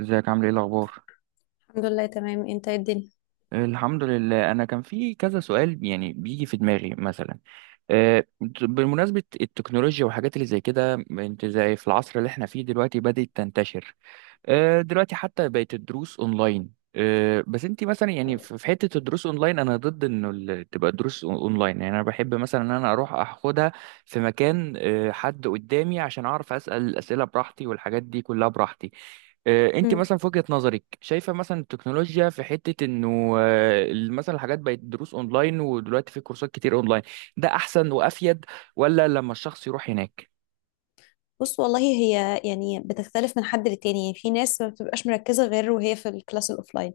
ازيك؟ عامل ايه؟ الاخبار؟ الحمد لله. تمام. انت ايه الدنيا؟ الحمد لله، انا كان في كذا سؤال يعني بيجي في دماغي. مثلا آه، بمناسبة التكنولوجيا والحاجات اللي زي كده، انت زي في العصر اللي احنا فيه دلوقتي بدأت تنتشر. دلوقتي حتى بقت الدروس اونلاين. بس انت مثلا يعني في حتة الدروس اونلاين، انا ضد انه تبقى الدروس اونلاين. يعني انا بحب مثلا ان انا اروح اخدها في مكان، حد قدامي عشان اعرف اسأل الاسئلة براحتي والحاجات دي كلها براحتي. انت مم. مثلا في وجهة نظرك شايفة مثلا التكنولوجيا في حتة انه مثلا الحاجات بقت دروس اونلاين، ودلوقتي في كورسات كتير اونلاين، ده احسن وافيد ولا لما الشخص يروح هناك؟ بص، والله هي يعني بتختلف من حد للتاني. يعني في ناس ما بتبقاش مركزة غير وهي في الكلاس الأوفلاين.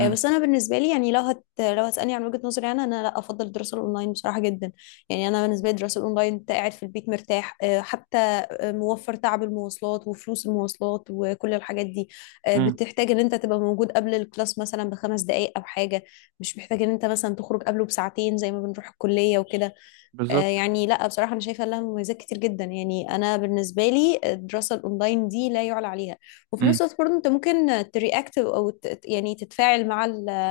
بس أنا بالنسبة لي يعني لو هتسألني عن وجهة نظري، أنا لا أفضل الدراسة الأونلاين بصراحة جدا. يعني أنا بالنسبة لي الدراسة الأونلاين أنت قاعد في البيت مرتاح، آه، حتى آه، موفر تعب المواصلات وفلوس المواصلات وكل الحاجات دي. امم، بتحتاج إن أنت تبقى موجود قبل الكلاس مثلا بخمس دقايق أو حاجة. مش محتاج إن أنت مثلا تخرج قبله بساعتين زي ما بنروح الكلية وكده. بالظبط، يعني لا بصراحة أنا شايفة لها مميزات كتير جدا. يعني أنا بالنسبة لي الدراسة الأونلاين دي لا يعلى عليها. وفي نفس امم. الوقت برضه أنت ممكن ترياكت يعني تتفاعل مع ال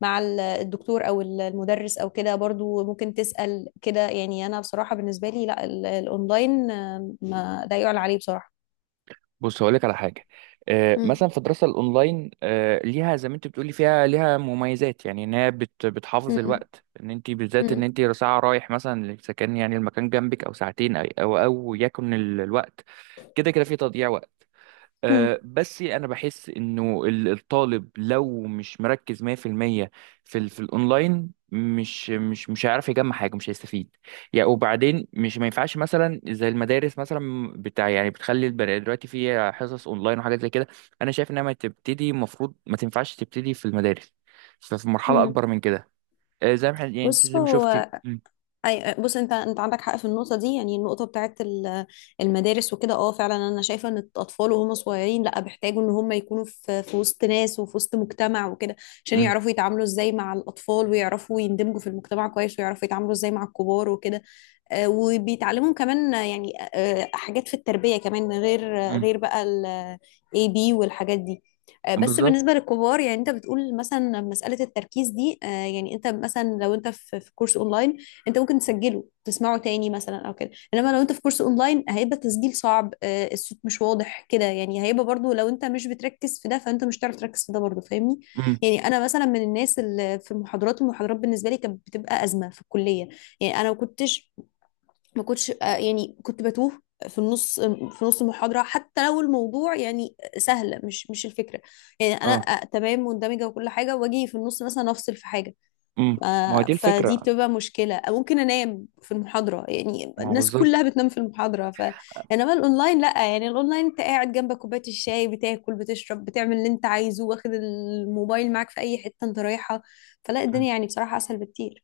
مع ال- الدكتور أو المدرس أو كده. برضه ممكن تسأل كده. يعني أنا بصراحة بالنسبة لي لا، الأونلاين ما لا يعلى عليه بصراحة. بص هقول لك على حاجة. مم. مثلا في الدراسة الأونلاين، ليها زي ما أنت بتقولي فيها ليها مميزات، يعني إن هي بتحافظ مم. الوقت، إن أنت بالذات إن مم. أنت ساعة رايح مثلا، إذا كان يعني المكان جنبك أو ساعتين أو أو يكن الوقت كده كده في تضييع وقت. مم. بس انا بحس انه الطالب لو مش مركز 100% في المية في في الاونلاين، مش هيعرف يجمع حاجه، مش هيستفيد. يعني وبعدين مش ما ينفعش مثلا زي المدارس مثلا بتاع، يعني بتخلي البني دلوقتي في حصص اونلاين وحاجات زي كده، انا شايف انها ما تبتدي، المفروض ما تنفعش تبتدي في المدارس، ففي مرحله مم. اكبر من كده. زي ما احنا يعني أنت بص زي ما شفتي هو اي، بص، انت عندك حق في النقطه دي. يعني النقطه بتاعت المدارس وكده. اه فعلا. انا شايفه ان الاطفال وهم صغيرين لا، بيحتاجوا ان هم يكونوا في في وسط ناس وفي وسط مجتمع وكده، عشان م- يعرفوا يتعاملوا ازاي مع الاطفال، ويعرفوا يندمجوا في المجتمع كويس، ويعرفوا يتعاملوا ازاي مع الكبار وكده. وبيتعلموا كمان، حاجات في التربية كمان، م. غير بقى ال A B والحاجات دي. بس بالظبط. بالنسبة للكبار، يعني انت بتقول مثلا مسألة التركيز دي. يعني انت مثلا لو انت في في كورس اونلاين، انت ممكن تسجله، تسمعه تاني مثلا او كده. انما لو انت في كورس اونلاين، هيبقى تسجيل صعب، الصوت مش واضح كده. يعني هيبقى برضو لو انت مش بتركز في ده، فانت مش هتعرف تركز في ده برضو، فاهمني؟ م. يعني انا مثلا من الناس اللي في المحاضرات، بالنسبة لي كانت بتبقى أزمة في الكلية. يعني انا ما كنتش، يعني كنت بتوه في نص المحاضرة، حتى لو الموضوع يعني سهل. مش الفكرة. يعني أنا اه. تمام مندمجة وكل حاجة، وأجي في النص مثلا أفصل في حاجة. م. ما هو دي فدي الفكره، بتبقى مشكلة، أو ممكن أنام في المحاضرة. يعني ما هو الناس كلها بالظبط. بتنام في المحاضرة ف، إنما الأونلاين لأ. يعني الأونلاين أنت قاعد جنبك كوباية الشاي، بتاكل، بتشرب، بتعمل اللي أنت عايزه، واخد الموبايل معاك في أي حتة أنت رايحة. فلا الدنيا امم. يعني بصراحة أسهل بكتير.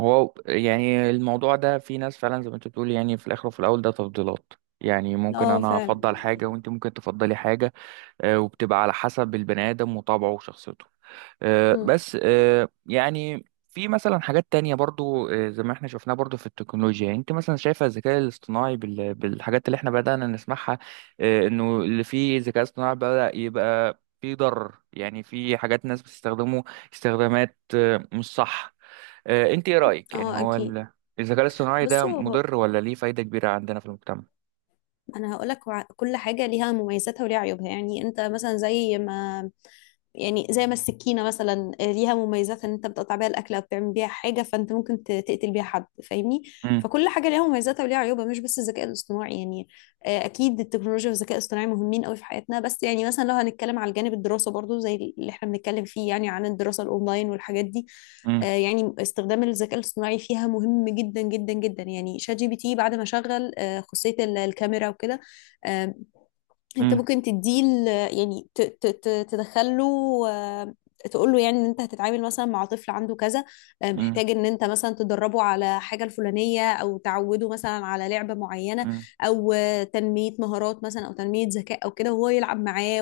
هو يعني الموضوع ده في ناس فعلا زي ما انت بتقول، يعني في الاخر وفي الاول ده تفضيلات. يعني ممكن اه انا فعلا. افضل حاجه وانت ممكن تفضلي حاجه. وبتبقى على حسب البني ادم وطبعه وشخصيته. آه، مم. بس آه، يعني في مثلا حاجات تانية برضو، زي ما احنا شفناها برضو في التكنولوجيا. يعني انت مثلا شايفة الذكاء الاصطناعي بالحاجات اللي احنا بدأنا نسمعها، انه اللي فيه ذكاء اصطناعي بدأ يبقى فيه ضرر. يعني في حاجات ناس بتستخدمه استخدامات مش صح. انت ايه رأيك؟ يعني اه هو أكيد. الذكاء الاصطناعي ده بصوا، مضر ولا ليه فايدة كبيرة عندنا في المجتمع؟ انا هقولك كل حاجه ليها مميزاتها وليها عيوبها. يعني انت مثلا زي ما، يعني زي ما السكينه مثلا، ليها مميزات ان انت بتقطع بيها الاكل او بتعمل بيها حاجه، فانت ممكن تقتل بيها حد، فاهمني؟ امم، فكل حاجه ليها مميزاتها وليها عيوبها، مش بس الذكاء الاصطناعي. يعني اكيد التكنولوجيا والذكاء الاصطناعي مهمين قوي في حياتنا. بس يعني مثلا لو هنتكلم على الجانب الدراسه برضو زي اللي احنا بنتكلم فيه، يعني عن الدراسه الاونلاين والحاجات دي، امم، يعني استخدام الذكاء الاصطناعي فيها مهم جدا جدا جدا. يعني شات جي بي تي بعد ما شغل خاصية الكاميرا وكده. آه، انت ممكن تديه تدخله. آه، تقول له يعني ان انت هتتعامل مثلا مع طفل عنده كذا، امم، محتاج ان انت مثلا تدربه على حاجة الفلانية، او تعوده مثلا على لعبة معينة، امم، او تنمية مهارات مثلا، او تنمية ذكاء او كده، وهو يلعب معاه،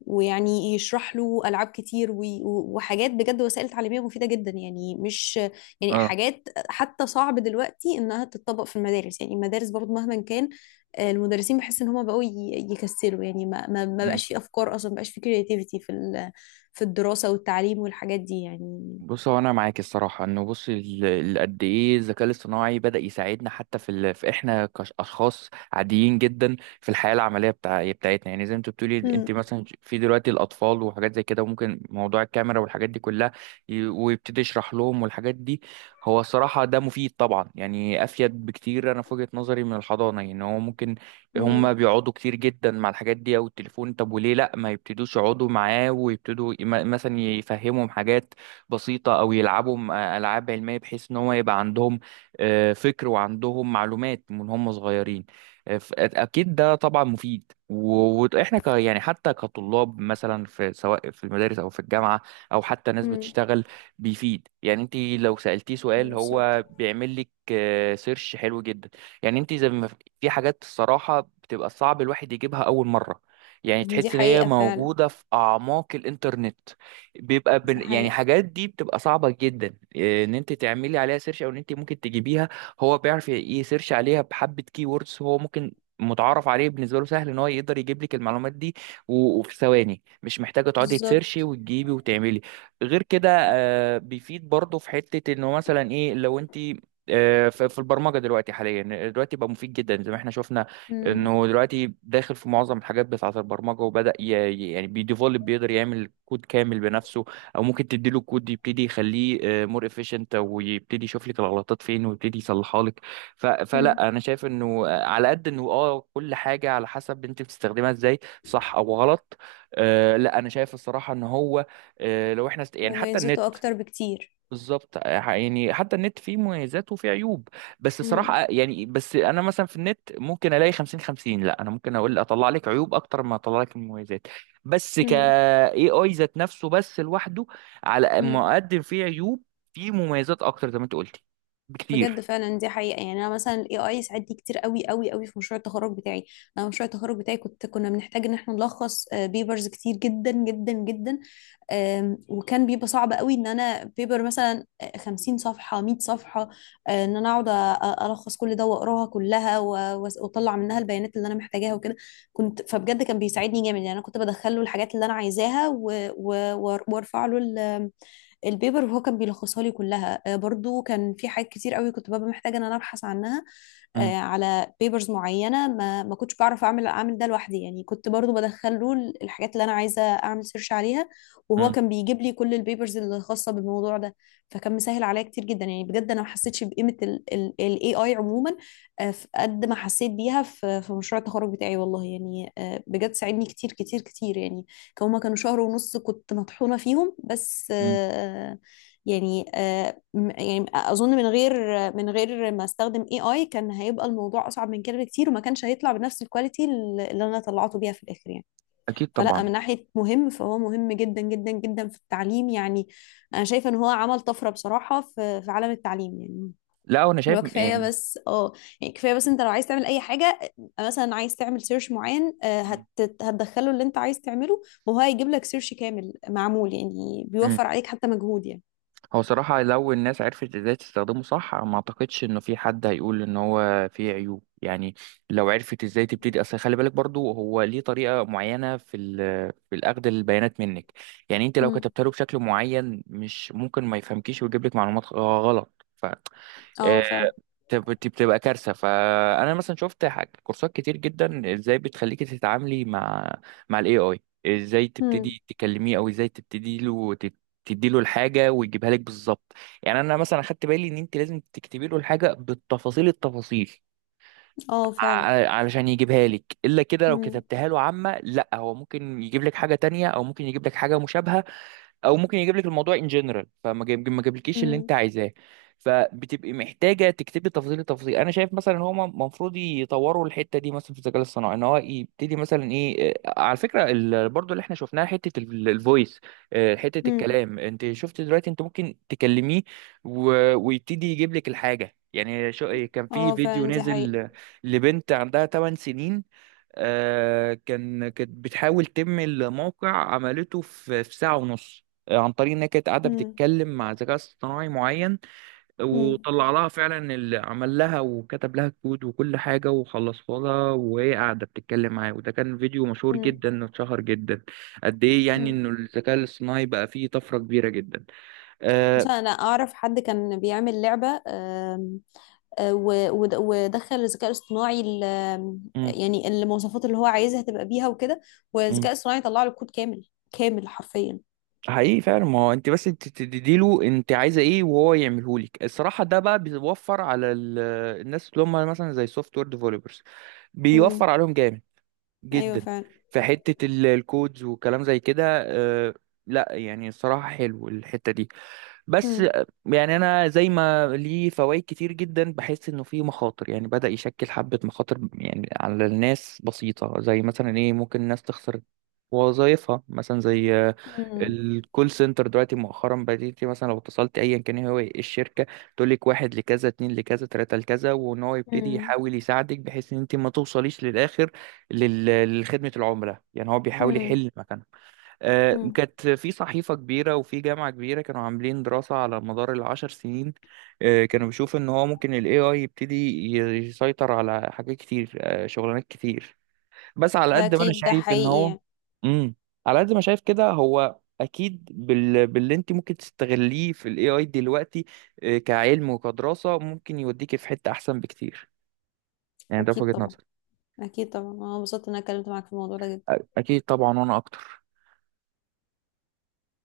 ويعني يشرح له العاب كتير، وحاجات بجد. وسائل تعليميه مفيده جدا. يعني مش، يعني اه. حاجات حتى صعب دلوقتي انها تتطبق في المدارس. يعني المدارس برضو مهما كان، المدرسين بحس ان هم بقوا يكسلوا. يعني ما بقاش في افكار اصلا، ما بقاش في كرياتيفيتي في الدراسه والتعليم والحاجات دي يعني. بص هو انا معاك الصراحه انه، بص قد ايه الذكاء الاصطناعي بدا يساعدنا حتى في، في احنا كاشخاص عاديين جدا في الحياه العمليه بتاعتنا. يعني زي ما انت بتقولي انت امم. مثلا في دلوقتي الاطفال وحاجات زي كده، وممكن موضوع الكاميرا والحاجات دي كلها، ويبتدي يشرح لهم والحاجات دي. هو الصراحه ده مفيد طبعا، يعني افيد بكتير. انا في وجهه نظري من الحضانه، يعني هو ممكن امم. هم بيقعدوا كتير جدا مع الحاجات دي او التليفون، طب وليه لا ما يبتدوش يقعدوا معاه ويبتدوا مثلا يفهمهم حاجات بسيطة، أو يلعبوا ألعاب علمية، بحيث إن هو يبقى عندهم فكر وعندهم معلومات من هم صغيرين. أكيد ده طبعا مفيد، وإحنا ك يعني حتى كطلاب مثلا في، سواء في المدارس أو في الجامعة أو حتى ناس امم. بتشتغل، بيفيد. يعني أنت لو سألتيه سؤال بالظبط. هو بيعمل لك سيرش حلو جدا. يعني أنت زي ما، في حاجات الصراحة بتبقى صعب الواحد يجيبها أول مرة، يعني دي تحس ان هي حقيقه فعلا. موجودة في اعماق الانترنت. دي يعني حقيقه. حاجات دي بتبقى صعبة جدا. إيه، ان انت تعملي عليها سيرش او ان انت ممكن تجيبيها، هو بيعرف يسيرش عليها بحبة كي ووردز هو ممكن متعارف عليه، بالنسبة له سهل ان هو يقدر يجيب لك المعلومات دي وفي ثواني، مش محتاجة تقعدي تسيرشي بالظبط. وتجيبي وتعملي. غير كده بيفيد برضه في حتة انه مثلا ايه لو انت، في البرمجة دلوقتي، حاليا دلوقتي بقى مفيد جدا زي ما احنا شفنا، امم. انه دلوقتي داخل في معظم الحاجات بتاعه البرمجه، وبدا يعني بيديفولب، بيقدر يعمل كود كامل بنفسه، او ممكن تديله الكود يبتدي يخليه مور افيشنت، ويبتدي يشوف لك الغلطات فين ويبتدي يصلحها لك. امم. فلا انا شايف انه على قد انه اه كل حاجه على حسب انت بتستخدمها ازاي، صح او غلط. آه لا انا شايف الصراحه ان هو، لو احنا يعني حتى النت، مميزاته اكتر بكتير. بالظبط يعني حتى النت فيه مميزات وفيه عيوب. بس صراحة يعني بس انا مثلا في النت ممكن الاقي 50-50، لا انا ممكن اقول اطلع لك عيوب اكتر ما اطلع لك المميزات. بس ك امم. اي اي ذات نفسه بس لوحده، على مم. ما اقدم فيه عيوب فيه مميزات اكتر زي ما انت قلتي بجد بكتير. فعلا دي حقيقة. يعني أنا مثلا ال AI ساعدني كتير قوي قوي قوي في مشروع التخرج بتاعي. أنا مشروع التخرج بتاعي كنا بنحتاج إن احنا نلخص بيبرز كتير جدا جدا جدا. وكان بيبقى صعب قوي إن أنا بيبر مثلا 50 صفحة، 100 صفحة. إن أنا أقعد ألخص كل ده وأقراها كلها، وأطلع منها البيانات اللي أنا محتاجاها وكده. كنت فبجد كان بيساعدني جامد. يعني أنا كنت بدخله الحاجات اللي أنا عايزاها، وأرفع له البيبر، وهو كان بيلخصها لي كلها. برضو كان في حاجات كتير قوي كنت ببقى محتاجه ان انا ابحث عنها، مم. على بيبرز معينه، ما كنتش بعرف اعمل ده لوحدي. يعني كنت برضو بدخل له الحاجات اللي انا عايزه اعمل سيرش عليها، وهو مم. كان بيجيب لي كل البيبرز الخاصه بالموضوع ده. فكان مسهل عليا كتير جدا. يعني بجد انا ما حسيتش بقيمه الاي اي عموما، في قد ما حسيت بيها في في مشروع التخرج بتاعي والله. يعني بجد ساعدني كتير كتير كتير. يعني هما كانوا شهر ونص كنت مطحونة فيهم، بس مم. يعني آه، يعني اظن من غير ما استخدم اي اي، كان هيبقى الموضوع اصعب من كده بكتير، وما كانش هيطلع بنفس الكواليتي اللي انا طلعته بيها في الاخر يعني. اكيد فلا، طبعا. من ناحية مهم، فهو مهم جدا جدا جدا في التعليم. يعني انا شايفة ان هو عمل طفرة بصراحة في في عالم التعليم. يعني لا وانا شايف لو كفايه يعني. بس اه، يعني كفايه بس انت لو عايز تعمل اي حاجه، مثلا عايز تعمل سيرش معين، آه، هت مم. هتدخله اللي انت عايز تعمله، وهو هيجيب لك سيرش كامل معمول. يعني بيوفر مم. عليك حتى مجهود يعني. هو صراحة لو الناس عرفت ازاي تستخدمه صح، ما اعتقدش انه في حد هيقول ان هو فيه عيوب. يعني لو عرفت ازاي تبتدي، اصل خلي بالك برضو هو ليه طريقة معينة في في الاخذ البيانات منك. يعني انت لو امم. كتبت له بشكل معين، مش ممكن ما يفهمكيش ويجيب لك معلومات غلط. ف آه، اه فعلا. بتبقى كارثه. فانا مثلا شفت كورسات كتير جدا، ازاي بتخليكي تتعاملي مع الاي اي، ازاي مم. تبتدي تكلميه او ازاي تبتدي له تدي له الحاجه ويجيبها لك بالظبط. يعني انا مثلا اخدت بالي ان انت لازم تكتبي له الحاجه بالتفاصيل التفاصيل اه فعلا. علشان يجيبها لك، الا كده لو مم. كتبتها له عامه، لا هو ممكن يجيب لك حاجه تانية، او ممكن يجيب لك حاجه مشابهه، او ممكن يجيب لك الموضوع ان جنرال فما جايب، ما جابلكيش اللي مم. انت عايزاه. فبتبقي محتاجه تكتبي تفاصيل التفاصيل. انا شايف مثلا ان هما المفروض يطوروا الحته دي مثلا في الذكاء الاصطناعي، ان هو يبتدي مثلا ايه، على فكره برضو اللي احنا شفناها حته الفويس، حته مم. الكلام. انت شفت دلوقتي انت ممكن تكلميه ويبتدي يجيب لك الحاجه. يعني شو إيه، كان في اه فيديو فعلا دي حقيقة. نزل لبنت عندها 8 سنين، كانت بتحاول تم الموقع، عملته في ساعة ونص، عن طريق ان هي كانت قاعده مم. بتتكلم مع ذكاء اصطناعي معين، مم. وطلع لها فعلا اللي عمل لها وكتب لها كود وكل حاجه وخلصها لها، وهي قاعده بتتكلم معاه. وده كان فيديو مشهور مم. جدا واتشهر جدا قد ايه، يعني مم. انه الذكاء الاصطناعي بقى فيه طفره كبيره جدا. عشان آه. انا اعرف حد كان بيعمل لعبة. آم، آه، و- ود- ودخل الذكاء الاصطناعي ال- آم، مم. يعني المواصفات اللي هو عايزها تبقى بيها وكده. مم. والذكاء الاصطناعي طلع له كود كامل كامل حرفيا. حقيقي فعلا، ما هو انت بس انت تديله انت عايزه ايه وهو يعمله لك. الصراحه ده بقى بيوفر على الناس اللي هم مثلا زي سوفت وير ديفلوبرز، بيوفر مم. عليهم جامد ايوه جدا فعلا. في حتة الكودز والكلام زي كده. آه، لا يعني الصراحة حلو الحتة دي. بس مم. يعني انا زي ما ليه فوائد كتير جدا، بحس انه فيه مخاطر، يعني بدأ يشكل حبة مخاطر يعني على الناس بسيطة، زي مثلا ايه ممكن الناس تخسر وظائفها مثلا. زي مم. الكول سنتر دلوقتي مؤخرا، بديتي مثلا لو اتصلت ايا كان إيه هو الشركة، تقول لك واحد لكذا اتنين لكذا تلاتة لكذا، وان هو يبتدي مم. يحاول يساعدك بحيث ان انت ما توصليش للاخر لخدمة العملاء. يعني هو بيحاول مم. يحل مكانها. مم. كانت في صحيفة كبيرة وفي جامعة كبيرة كانوا عاملين دراسة على مدار 10 سنين، كانوا بيشوفوا إن هو ممكن ال AI يبتدي يسيطر على حاجات كتير، شغلانات كتير. بس على ده قد ما أنا اكيد ده شايف إن حقيقي هو، يعني. مم. على قد ما شايف كده هو أكيد باللي أنت ممكن تستغليه في ال AI دلوقتي، كعلم وكدراسة ممكن يوديكي في حتة أحسن بكتير. يعني ده في اكيد وجهة طبعا. نظري. اكيد طبعا، انا انبسطت ان انا اتكلمت معاك في الموضوع ده جدا. أكيد طبعا وأنا أكتر.